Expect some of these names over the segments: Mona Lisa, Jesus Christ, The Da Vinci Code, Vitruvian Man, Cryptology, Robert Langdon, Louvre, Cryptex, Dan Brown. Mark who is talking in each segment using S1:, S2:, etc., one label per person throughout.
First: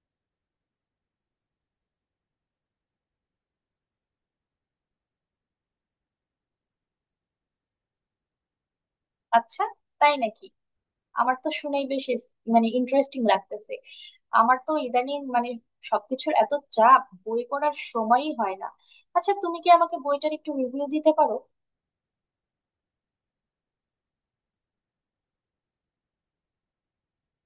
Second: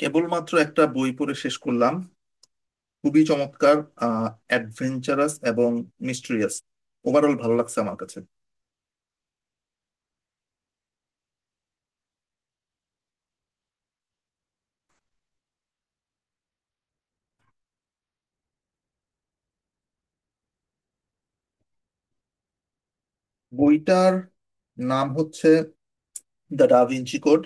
S1: কেবলমাত্র একটা বই পড়ে শেষ করলাম। খুবই চমৎকার। অ্যাডভেঞ্চারাস এবং মিস্ট্রিয়াস। ওভারঅল ভালো লাগছে আমার কাছে।
S2: আচ্ছা, তাই নাকি? আমার তো শুনেই বেশ ইস- মানে ইন্টারেস্টিং লাগতেছে। আমার তো ইদানিং সবকিছুর এত চাপ, বই পড়ার সময়ই হয় না। আচ্ছা, তুমি কি আমাকে বইটার একটু রিভিউ দিতে পারো?
S1: বইটার নাম হচ্ছে the Da Vinci code.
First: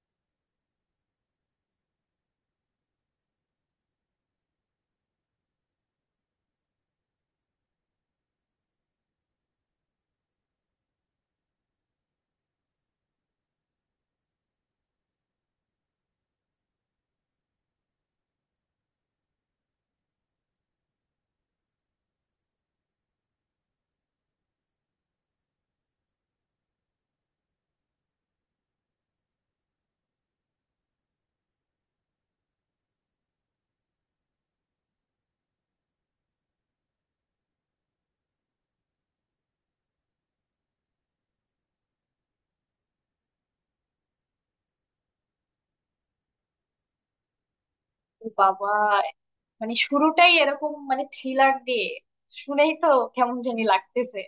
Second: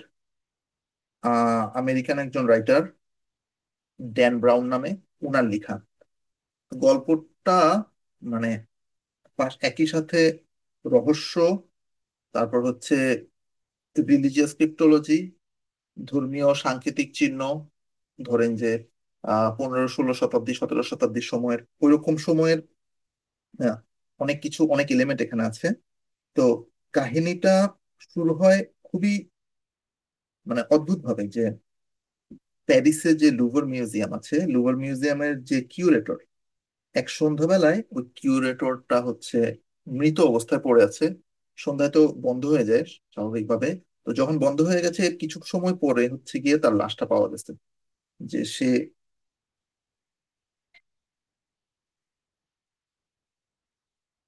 S1: American একজন রাইটার ড্যান ব্রাউন নামে ওনার লেখা। গল্পটা মানে একই সাথে রহস্য, তারপর হচ্ছে রিলিজিয়াস ক্রিপ্টোলজি, ধর্মীয় সাংকেতিক চিহ্ন, ধরেন যে 15 16 শতাব্দী, 17 শতাব্দীর সময়ের, ওইরকম সময়ের আহ, অনেক কিছু, অনেক এলিমেন্ট এখানে আছে। তো কাহিনীটা শুরু হয় খুবই মানে অদ্ভুত ভাবে, যে প্যারিসে যে লুভর মিউজিয়াম আছে, লুভর মিউজিয়ামের যে কিউরেটর, এক সন্ধ্যাবেলায় ওই কিউরেটরটা হচ্ছে মৃত অবস্থায় পড়ে আছে। সন্ধ্যায় তো বন্ধ হয়ে যায় স্বাভাবিকভাবে। তো যখন বন্ধ হয়ে গেছে, কিছু সময় পরে হচ্ছে গিয়ে তার লাশটা পাওয়া গেছে
S2: ও
S1: যে সে
S2: বাবা! মানে শুরুটাই এরকম, মানে থ্রিলার দিয়ে। শুনেই তো কেমন জানি লাগতেছে।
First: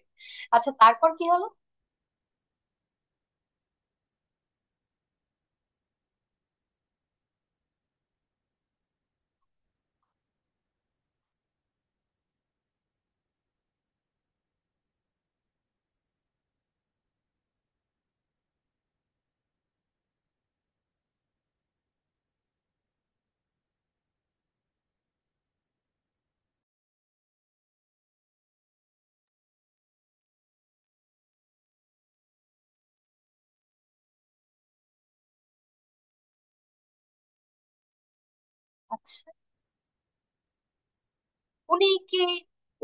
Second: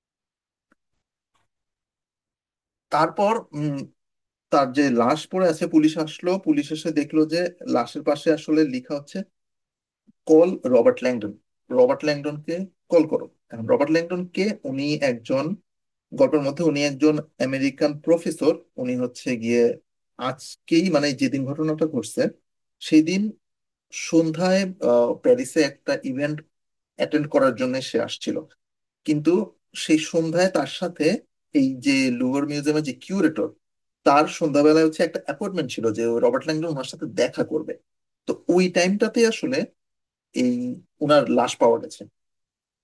S2: আচ্ছা, তারপর কি হলো?
S1: তারপর তার যে লাশ পড়ে আছে, পুলিশ আসলো, পুলিশ এসে দেখলো যে লাশের পাশে আসলে লেখা হচ্ছে কোল রবার্ট ল্যাংডন, রবার্ট ল্যাংডনকে কল করো। এখন রবার্ট ল্যাংডনকে, উনি একজন, গল্পের মধ্যে উনি একজন আমেরিকান প্রফেসর। উনি হচ্ছে গিয়ে আজকেই, মানে যেদিন ঘটনাটা ঘটছে সেই দিন সন্ধ্যায় প্যারিসে একটা ইভেন্ট অ্যাটেন্ড করার জন্য সে আসছিল। কিন্তু সেই সন্ধ্যায় তার সাথে, এই যে লুভর মিউজিয়ামের যে কিউরেটর, তার সন্ধ্যাবেলায় হচ্ছে একটা অ্যাপয়েন্টমেন্ট ছিল, যে রবার্ট ল্যাংডন ওনার সাথে দেখা করবে। তো ওই টাইমটাতে
S2: আচ্ছা,
S1: আসলে এই উনার লাশ পাওয়া
S2: উনি
S1: গেছে।
S2: কি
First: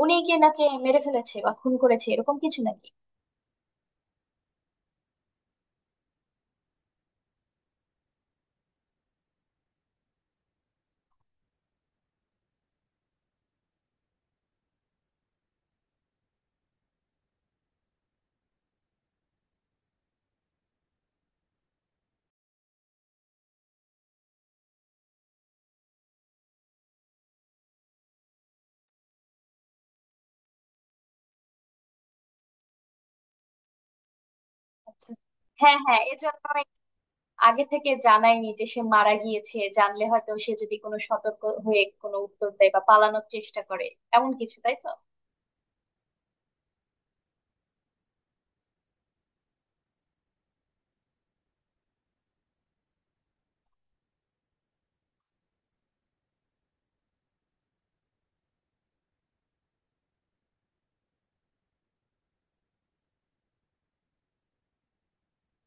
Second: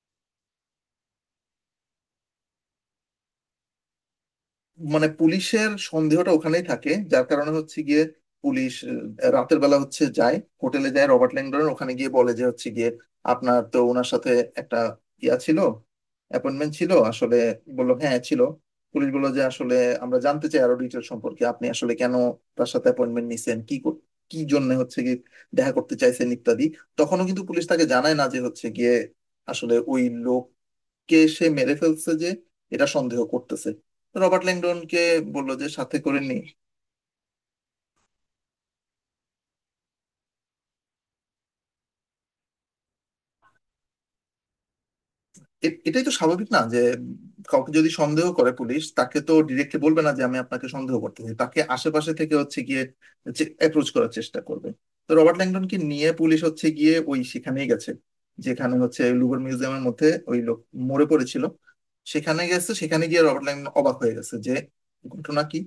S2: উনি কি নাকি মেরে ফেলেছে বা খুন করেছে এরকম কিছু নাকি?
S1: মানে পুলিশের সন্দেহটা ওখানেই থাকে, যার কারণে হচ্ছে গিয়ে পুলিশ রাতের বেলা হচ্ছে যায়, হোটেলে যায়। রবার্ট ল্যাংডন ওখানে গিয়ে বলে যে হচ্ছে গিয়ে আপনার তো ওনার সাথে একটা ইয়া ছিল, অ্যাপয়েন্টমেন্ট ছিল আসলে। বললো হ্যাঁ ছিল। পুলিশ বললো যে আসলে আমরা জানতে চাই আরো ডিটেল সম্পর্কে, আপনি আসলে কেন তার সাথে অ্যাপয়েন্টমেন্ট নিছেন, কি জন্য হচ্ছে গিয়ে দেখা করতে চাইছেন ইত্যাদি। তখনও কিন্তু পুলিশ তাকে জানায় না যে হচ্ছে গিয়ে আসলে ওই লোক কে সে মেরে ফেলছে, যে এটা সন্দেহ করতেছে। তো রবার্ট ল্যাংডনকে
S2: আচ্ছা।
S1: বললো যে
S2: হ্যাঁ,
S1: সাথে
S2: হ্যাঁ,
S1: করে নি।
S2: এজন্য আগে থেকে জানায়নি যে সে মারা গিয়েছে। জানলে হয়তো সে যদি কোনো সতর্ক হয়ে কোনো উত্তর দেয় বা পালানোর চেষ্টা করে, এমন কিছু, তাই তো?
S1: এটাই তো স্বাভাবিক না, যে কাউকে যদি সন্দেহ করে পুলিশ, তাকে তো ডিরেক্টলি বলবে না যে আমি আপনাকে সন্দেহ করতেছি, তাকে আশেপাশে থেকে হচ্ছে গিয়ে অ্যাপ্রোচ করার চেষ্টা করবে। তো রবার্ট ল্যাংডনকে নিয়ে পুলিশ হচ্ছে গিয়ে ওই সেখানেই গেছে, যেখানে হচ্ছে লুভর মিউজিয়ামের মধ্যে ওই লোক মরে পড়েছিল। সেখানে গেছে, সেখানে গিয়ে রবার্ট ল্যাংডন অবাক হয়ে গেছে যে ঘটনা কি,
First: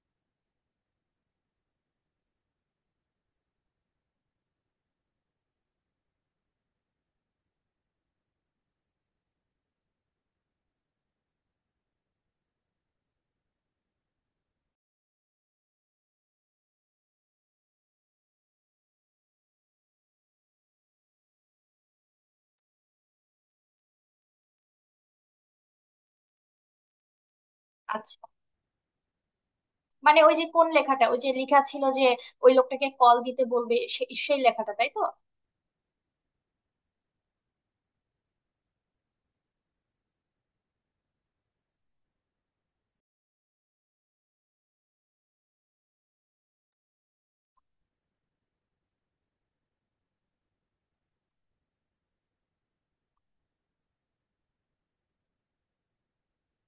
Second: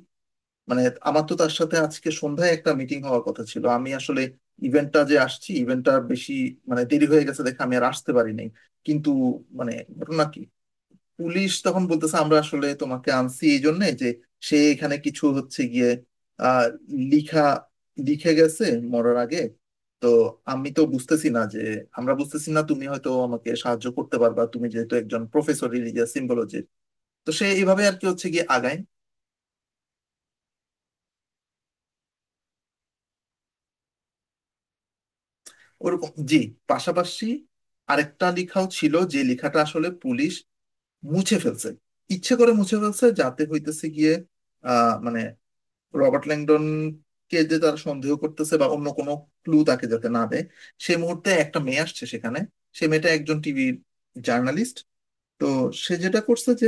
S1: মানে আমার তো তার সাথে আজকে সন্ধ্যায় একটা মিটিং হওয়ার কথা ছিল, আমি আসলে ইভেন্টটা যে আসছি, ইভেন্টটা বেশি মানে দেরি হয়ে গেছে দেখে আমি আর আসতে পারি নাই। কিন্তু মানে ঘটনা কি? পুলিশ তখন বলতেছে আমরা আসলে তোমাকে আনছি এই জন্য যে সে এখানে কিছু হচ্ছে গিয়ে আহ লিখা, লিখে গেছে মরার আগে। তো আমি তো বুঝতেছি না যে, আমরা বুঝতেছি না, তুমি হয়তো আমাকে সাহায্য করতে পারবা, তুমি যেহেতু একজন প্রফেসর রিলিজিয়াস সিম্বলজির। তো সে এইভাবে আর কি
S2: আচ্ছা,
S1: হচ্ছে গিয়ে আগায়।
S2: মানে ওই যে কোন লেখাটা, ওই যে লেখা ছিল যে ওই লোকটাকে কল দিতে বলবে, সেই লেখাটা, তাই তো?
S1: ওরকম, জি। পাশাপাশি আরেকটা লেখাও ছিল, যে লেখাটা আসলে পুলিশ মুছে ফেলছে, ইচ্ছে করে মুছে ফেলছে যাতে হইতেছে গিয়ে মানে রবার্ট ল্যাংডন কে যে তারা সন্দেহ করতেছে বা অন্য কোনো ক্লু তাকে যাতে না দেয়। সেই মুহূর্তে একটা মেয়ে আসছে সেখানে, সে মেয়েটা একজন টিভি জার্নালিস্ট। তো সে যেটা করছে যে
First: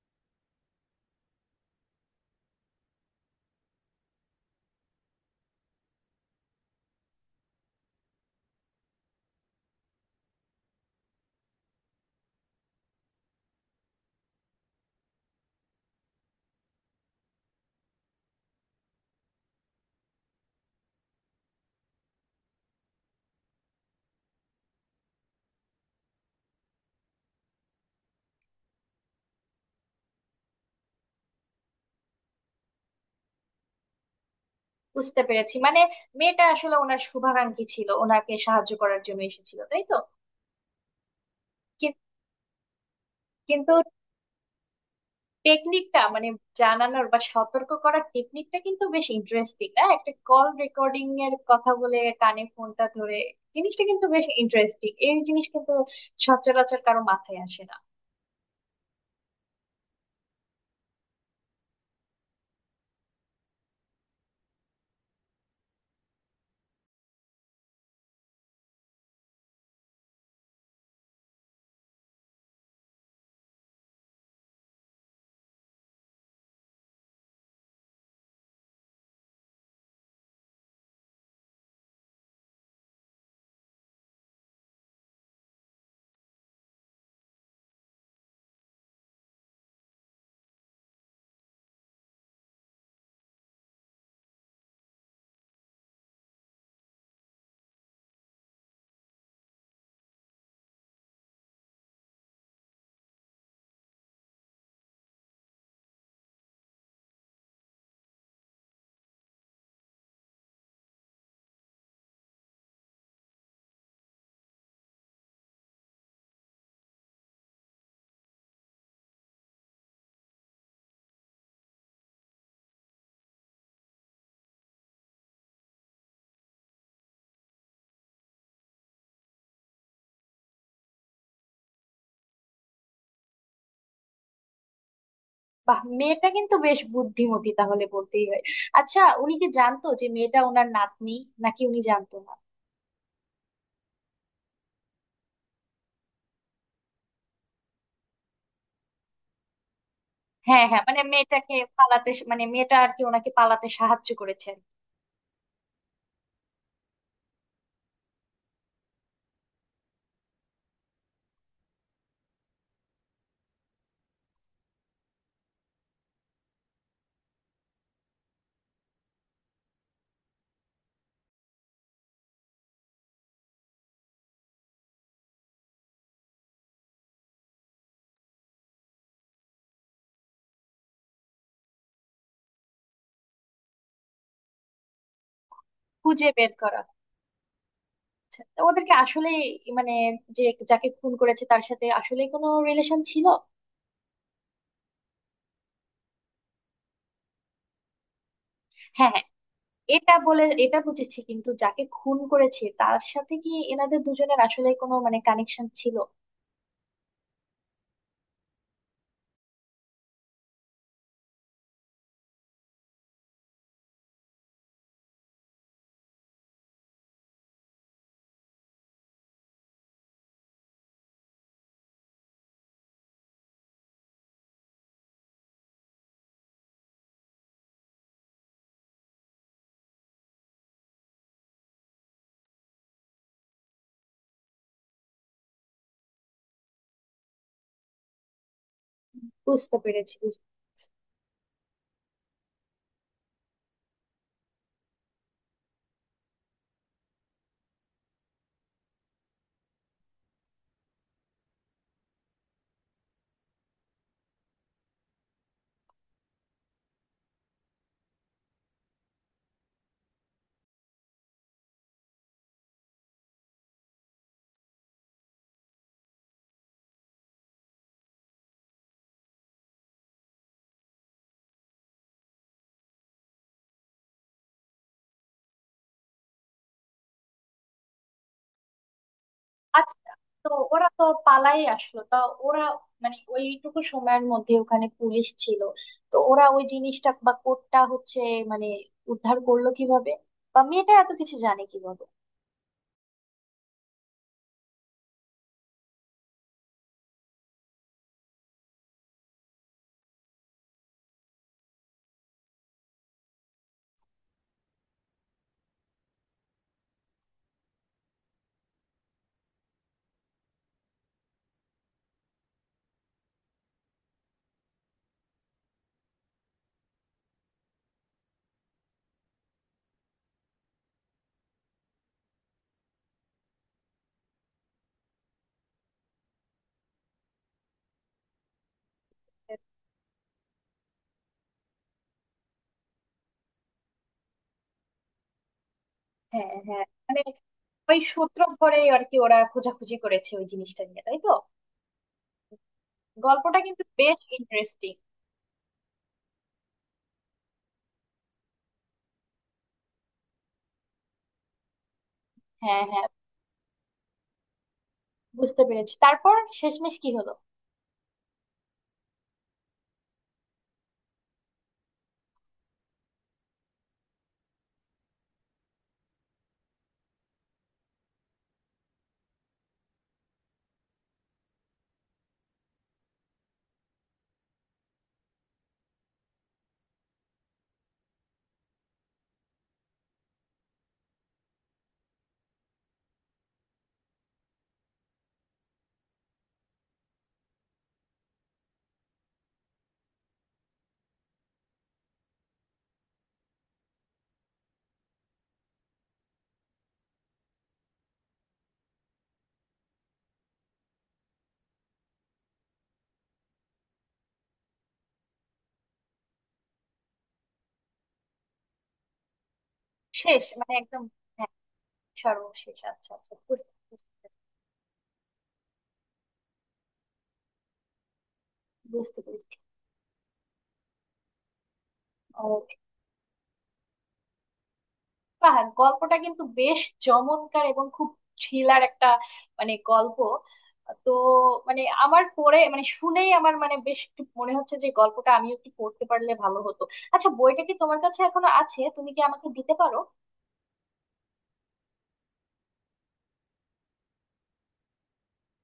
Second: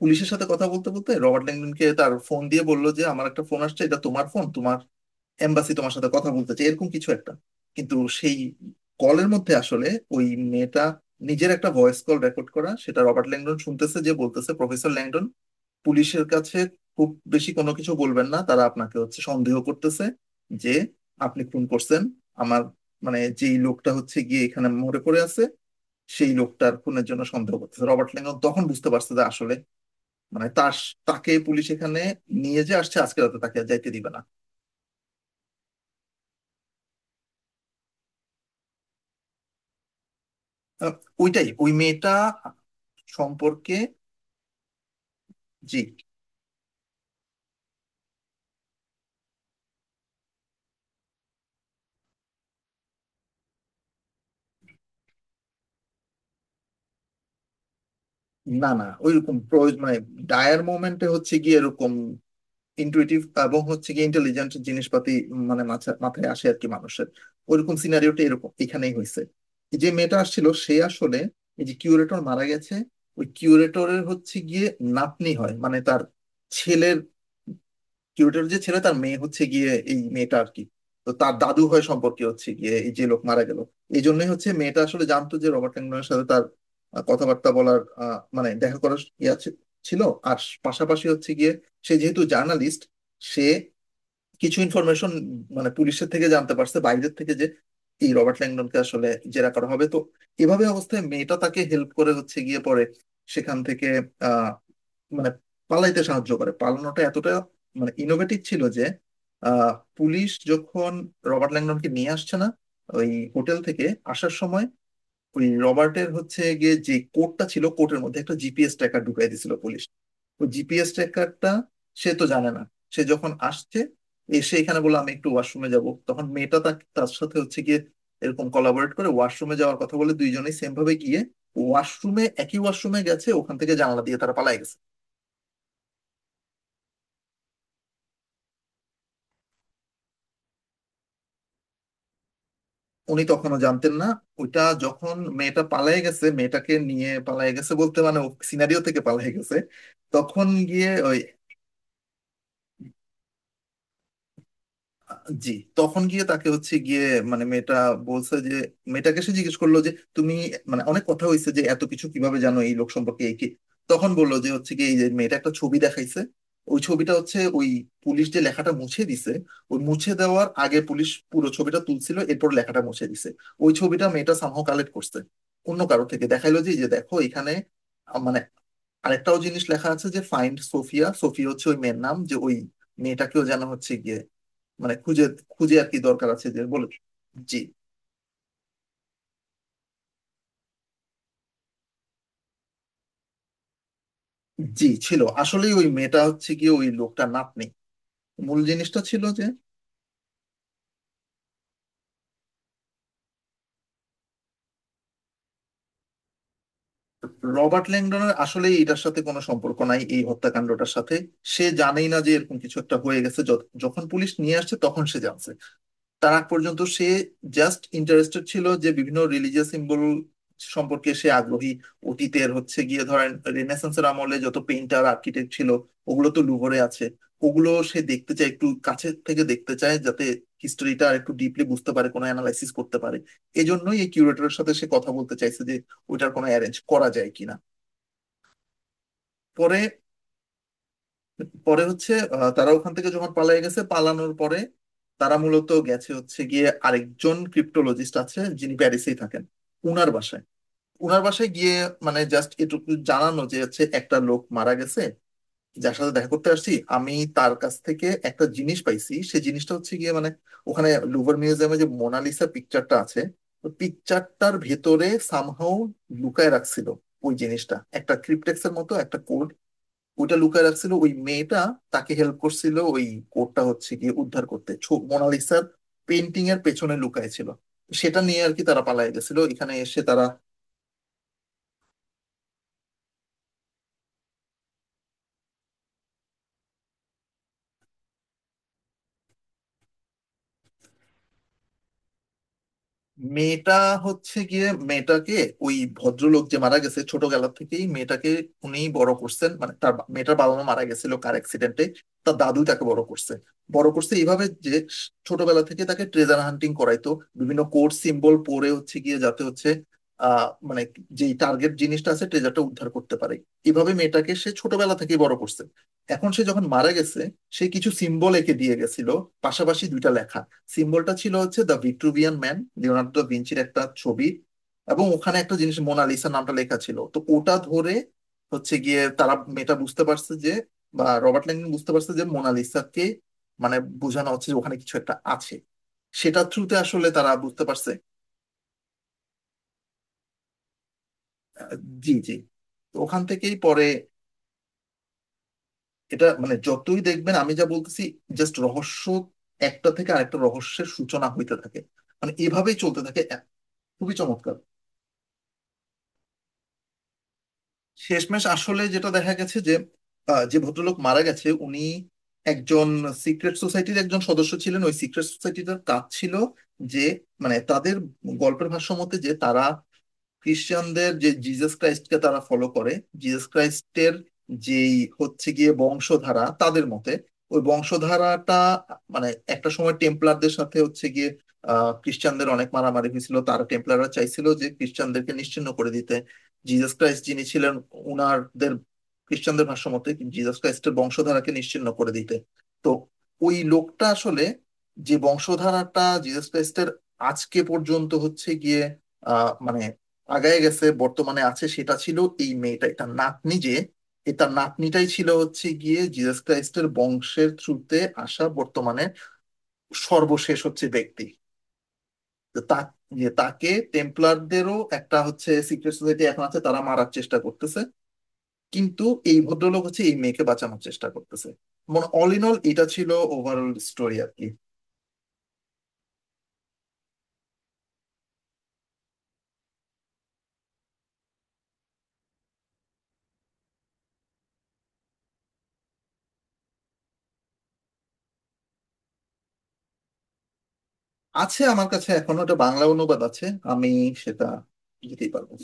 S1: পুলিশের সাথে কথা বলতে বলতে রবার্ট ল্যাংডনকে তার ফোন দিয়ে বললো যে আমার একটা ফোন আসছে, এটা তোমার ফোন, তোমার এম্বাসি তোমার সাথে কথা বলতে চাই, এরকম কিছু একটা। কিন্তু সেই কলের মধ্যে আসলে ওই মেয়েটা নিজের একটা ভয়েস কল রেকর্ড করা, সেটা রবার্ট ল্যাংডন শুনতেছে, যে বলতেছে প্রফেসর ল্যাংডন, পুলিশের কাছে খুব বেশি কোনো কিছু বলবেন না, তারা আপনাকে হচ্ছে সন্দেহ করতেছে যে আপনি খুন করছেন আমার, মানে যেই লোকটা হচ্ছে গিয়ে এখানে মরে পড়ে আছে সেই লোকটার খুনের জন্য সন্দেহ করতেছে। রবার্ট ল্যাংডন তখন বুঝতে পারছে যে আসলে মানে তার, তাকে পুলিশ এখানে নিয়ে যে আসছে, আজকে রাতে তাকে আর যাইতে দিবে না।
S2: বুঝতে পেরেছি। মানে মেয়েটা আসলে ওনার শুভাকাঙ্ক্ষী ছিল, ওনাকে সাহায্য করার জন্য এসেছিল, তাই তো?
S1: আহ, ওইটাই ওই
S2: কি-
S1: মেয়েটা
S2: কিন্তু
S1: সম্পর্কে। জি।
S2: টেকনিকটা, মানে জানানোর বা সতর্ক করার টেকনিকটা কিন্তু বেশ ইন্টারেস্টিং না? একটা কল রেকর্ডিং এর কথা বলে কানে ফোনটা ধরে, জিনিসটা কিন্তু বেশ ইন্টারেস্টিং। এই জিনিস কিন্তু সচরাচর কারো মাথায় আসে না।
S1: না, না, ওইরকম প্রয়োজন, মানে ডায়ার মোমেন্টে হচ্ছে গিয়ে এরকম ইন্টুইটিভ এবং হচ্ছে গিয়ে ইন্টেলিজেন্ট জিনিসপাতি মানে মাথায় আসে আর কি মানুষের, ওইরকম সিনারিওটা এরকম এখানেই হয়েছে। যে মেয়েটা আসছিল সে আসলে এই যে কিউরেটর মারা গেছে, ওই কিউরেটরের হচ্ছে গিয়ে নাতনি হয়, মানে তার ছেলের, কিউরেটর যে ছিল তার মেয়ে হচ্ছে গিয়ে এই মেয়েটা আর কি। তো তার দাদু হয় সম্পর্কে হচ্ছে গিয়ে এই যে লোক মারা গেল। এই জন্যই হচ্ছে মেয়েটা আসলে জানতো যে রবার্ট ল্যাংডনের সাথে তার কথাবার্তা বলার মানে দেখা করার ইয়ে ছিল। আর পাশাপাশি হচ্ছে গিয়ে সে যেহেতু জার্নালিস্ট, সে কিছু ইনফরমেশন মানে পুলিশের থেকে জানতে পারছে, বাইরের থেকে, যে এই রবার্ট ল্যাংডনকে আসলে জেরা করা হবে। তো এভাবে অবস্থায় মেয়েটা তাকে হেল্প করে হচ্ছে গিয়ে পরে সেখান থেকে আহ মানে পালাইতে সাহায্য করে। পালানোটা এতটা মানে ইনোভেটিভ ছিল যে আহ পুলিশ যখন রবার্ট ল্যাংডনকে নিয়ে আসছে না ওই হোটেল থেকে আসার সময়, ওই রবার্টের হচ্ছে গিয়ে যে কোডটা ছিল, কোডের মধ্যে একটা জিপিএস ট্র্যাকার ঢুকাই দিছিল পুলিশ। ওই জিপিএস ট্র্যাকারটা সে তো জানে না। সে যখন আসছে, এসে এখানে বলে আমি একটু ওয়াশরুমে যাব, তখন মেয়েটা তার সাথে হচ্ছে গিয়ে এরকম কোলাবরেট করে, ওয়াশরুমে যাওয়ার কথা বলে 2 জনেই সেম ভাবে গিয়ে ওয়াশরুমে, একই ওয়াশরুমে গেছে, ওখান থেকে জানালা দিয়ে তারা পালায় গেছে।
S2: বাহ, মেয়েটা কিন্তু বেশ বুদ্ধিমতী তাহলে, বলতেই হয়। আচ্ছা, উনি কি জানতো যে মেয়েটা ওনার নাতনি, নাকি উনি জানতো না?
S1: উনি তখনও জানতেন না। ওইটা যখন মেয়েটা পালায় গেছে, মেয়েটাকে নিয়ে পালায় গেছে বলতে মানে সিনারিও থেকে পালায় গেছে, তখন
S2: হ্যাঁ, হ্যাঁ,
S1: গিয়ে
S2: মানে
S1: ওই,
S2: মেয়েটাকে পালাতে, মানে মেয়েটা আর কি ওনাকে পালাতে সাহায্য করেছেন।
S1: জি, তখন গিয়ে তাকে হচ্ছে গিয়ে মানে মেয়েটা বলছে যে, মেয়েটাকে সে জিজ্ঞেস করলো যে তুমি মানে, অনেক কথা হয়েছে যে এত কিছু কিভাবে জানো এই লোক সম্পর্কে, এই কি। তখন বললো যে হচ্ছে কি এই যে মেয়েটা একটা ছবি দেখাইছে, ওই ছবিটা হচ্ছে ওই পুলিশ যে লেখাটা মুছে দিছে, ওই মুছে দেওয়ার আগে পুলিশ পুরো ছবিটা তুলছিল এরপর লেখাটা মুছে দিছে, ওই ছবিটা মেয়েটা সামহাও কালেক্ট করছে অন্য কারো থেকে, দেখাইলো যে এই যে দেখো এখানে মানে আরেকটাও জিনিস লেখা আছে যে ফাইন্ড সোফিয়া। সোফিয়া হচ্ছে ওই মেয়ের নাম, যে ওই মেয়েটাকেও জানা হচ্ছে গিয়ে, মানে খুঁজে, খুঁজে আর কি দরকার
S2: খুঁজে
S1: আছে
S2: বের
S1: যে
S2: করা।
S1: বলে। জি,
S2: তো ওদেরকে আসলে, মানে, যে, যাকে খুন করেছে তার সাথে আসলে কোনো রিলেশন ছিল?
S1: জি, ছিল আসলেই। ওই মেয়েটা হচ্ছে গিয়ে ওই লোকটা নাতনি। মূল জিনিসটা
S2: হ্যাঁ,
S1: ছিল
S2: হ্যাঁ,
S1: যে
S2: এটা বলে এটা বুঝেছি, কিন্তু যাকে খুন করেছে তার সাথে কি এনাদের দুজনের আসলে কোনো মানে কানেকশন ছিল?
S1: রবার্ট ল্যাংডনের আসলে এটার সাথে কোনো সম্পর্ক নাই, এই হত্যাকাণ্ডটার সাথে। সে জানেই না যে এরকম কিছু একটা হয়ে গেছে, যখন পুলিশ নিয়ে আসছে তখন সে জানছে। তার আগ পর্যন্ত সে জাস্ট ইন্টারেস্টেড ছিল যে বিভিন্ন রিলিজিয়াস সিম্বল সম্পর্কে সে আগ্রহী। অতীতের হচ্ছে গিয়ে ধরেন রেনেসান্সের আমলে যত পেইন্টার আর্কিটেক্ট ছিল, ওগুলো তো লুভরে আছে, ওগুলো সে দেখতে চায়, একটু কাছে থেকে দেখতে চায়, যাতে হিস্টোরিটা আর একটু ডিপলি বুঝতে পারে, কোনো অ্যানালাইসিস করতে পারে। এজন্যই এই কিউরেটরের সাথে সে কথা বলতে চাইছে, যে ওইটার কোনো অ্যারেঞ্জ করা যায় কিনা।
S2: বুঝতে
S1: পরে,
S2: পেরেছি বুঝতে পেরেছি
S1: পরে হচ্ছে তারা ওখান থেকে যখন পালিয়ে গেছে, পালানোর পরে তারা মূলত গেছে হচ্ছে গিয়ে আরেকজন ক্রিপ্টোলজিস্ট আছে যিনি প্যারিসেই থাকেন, উনার বাসায়, উনার বাসায় গিয়ে মানে জাস্ট এটুকু জানানো যে হচ্ছে একটা লোক মারা গেছে, যার সাথে দেখা করতে আসছি আমি, তার কাছ থেকে একটা জিনিস পাইছি। সেই জিনিসটা হচ্ছে গিয়ে মানে ওখানে লুভার মিউজিয়ামে যে মোনালিসা পিকচারটা আছে, পিকচারটার ভেতরে সামহাও লুকায় রাখছিল। ওই জিনিসটা একটা ক্রিপ্টেক্স এর মতো একটা কোড, ওইটা লুকায় রাখছিল। ওই মেয়েটা তাকে হেল্প করছিল ওই কোডটা হচ্ছে গিয়ে উদ্ধার করতে, মোনালিসার পেন্টিং এর পেছনে লুকায় ছিল, সেটা নিয়ে আর কি তারা পালায় গেছিল। এখানে এসে
S2: আচ্ছা,
S1: তারা
S2: তো ওরা তো পালাই আসলো, তা ওরা, মানে ওইটুকু সময়ের মধ্যে ওখানে পুলিশ ছিল, তো ওরা ওই জিনিসটা বা কোডটা হচ্ছে, মানে, উদ্ধার করলো কিভাবে? বা মেয়েটা এত কিছু জানে কিভাবে?
S1: মেয়েটা হচ্ছে গিয়ে মেয়েটাকে ওই ভদ্রলোক যে মারা গেছে, ছোটবেলা থেকেই মেয়েটাকে উনিই বড় করছেন, মানে তার মেয়েটার বাবা মা মারা গেছিল কার অ্যাক্সিডেন্টে, তার দাদু তাকে বড় করছে। বড় করছে এইভাবে যে ছোটবেলা থেকে তাকে ট্রেজার হান্টিং করাইতো বিভিন্ন কোড সিম্বল পড়ে, হচ্ছে গিয়ে যাতে হচ্ছে মানে যেই টার্গেট জিনিসটা আছে, ট্রেজারটা উদ্ধার করতে পারে। এইভাবে মেয়েটাকে সে ছোটবেলা থেকেই বড় করছে। এখন সে যখন মারা গেছে, সে কিছু সিম্বল এঁকে দিয়ে গেছিল, পাশাপাশি 2টা লেখা। সিম্বলটা ছিল হচ্ছে the Vitruvian Man, Leonardo da ভিঞ্চির একটা ছবি, এবং ওখানে একটা জিনিস মোনালিসা নামটা লেখা ছিল। তো ওটা ধরে হচ্ছে গিয়ে তারা, মেয়েটা বুঝতে পারছে যে, বা রবার্ট ল্যাংডন বুঝতে পারছে যে মোনালিসাকে মানে বোঝানো হচ্ছে, যে ওখানে কিছু একটা আছে। সেটা
S2: হ্যাঁ,
S1: থ্রুতে
S2: হ্যাঁ,
S1: আসলে
S2: মানে
S1: তারা বুঝতে পারছে।
S2: ওই সূত্র ধরেই আর কি ওরা খোঁজাখুঁজি করেছে ওই জিনিসটা নিয়ে, তাই তো?
S1: জি, জি। তো ওখান থেকেই
S2: গল্পটা কিন্তু
S1: পরে,
S2: বেশ ইন্টারেস্টিং।
S1: এটা মানে যতই দেখবেন আমি যা বলতেছি জাস্ট রহস্য, একটা থেকে আরেকটা রহস্যের সূচনা হইতে থাকে। মানে এভাবেই
S2: হ্যাঁ,
S1: চলতে
S2: হ্যাঁ,
S1: থাকে খুবই চমৎকার।
S2: বুঝতে পেরেছি। তারপর শেষমেশ কি হলো?
S1: শেষমেশ আসলে যেটা দেখা গেছে যে যে ভদ্রলোক মারা গেছে উনি একজন সিক্রেট সোসাইটির একজন সদস্য ছিলেন। ওই সিক্রেট সোসাইটিটার কাজ ছিল যে, মানে তাদের গল্পের ভাষ্য মতে, যে তারা খ্রিস্টানদের যে জিজাস ক্রাইস্টকে তারা ফলো করে, জিজাস ক্রাইস্টের যেই হচ্ছে গিয়ে বংশধারা তাদের মতে, ওই বংশধারাটা মানে একটা সময় টেম্পলারদের সাথে হচ্ছে গিয়ে খ্রিস্টানদের অনেক মারামারি হয়েছিল, তারা টেম্পলাররা চাইছিল যে খ্রিস্টানদেরকে নিশ্চিহ্ন করে দিতে, জিজাস ক্রাইস্ট যিনি ছিলেন উনারদের, খ্রিস্টানদের ভাষ্য মতে জিজাস ক্রাইস্টের বংশধারাকে নিশ্চিহ্ন করে দিতে। তো ওই লোকটা আসলে, যে বংশধারাটা জিজাস ক্রাইস্টের আজকে পর্যন্ত হচ্ছে গিয়ে মানে আগায় গেছে বর্তমানে আছে, সেটা ছিল এই মেয়েটাই, তার নাতনি। যে এ তার নাতনিটাই ছিল হচ্ছে গিয়ে জিসাস ক্রাইস্টের বংশের থ্রুতে আসা বর্তমানে
S2: শেষ
S1: সর্বশেষ
S2: মানে
S1: হচ্ছে
S2: একদম?
S1: ব্যক্তি।
S2: হ্যাঁ,
S1: তো তা,
S2: সর্বশেষ। আচ্ছা,
S1: যে
S2: আচ্ছা,
S1: তাকে
S2: বুঝতে বুঝতে পেরেছি
S1: টেম্পলারদেরও একটা হচ্ছে সিক্রেট সোসাইটি এখন আছে, তারা মারার চেষ্টা করতেছে। কিন্তু
S2: বুঝতে
S1: এই
S2: পেরেছি
S1: ভদ্রলোক হচ্ছে এই মেয়েকে বাঁচানোর চেষ্টা করতেছে। মানে অল ইন অল
S2: ও,
S1: এটা ছিল ওভারঅল স্টোরি আর কি।
S2: বাহ, গল্পটা কিন্তু বেশ চমৎকার এবং খুব থ্রিলার একটা, মানে গল্প। তো মানে আমার পড়ে, মানে শুনেই আমার, মানে বেশ একটু মনে হচ্ছে যে গল্পটা আমিও একটু পড়তে পারলে ভালো হতো। আচ্ছা, বইটা কি তোমার কাছে এখনো আছে? তুমি কি আমাকে দিতে পারো?
S1: আছে, আমার কাছে এখনো একটা বাংলা অনুবাদ আছে, আমি সেটা দিতেই পারবো।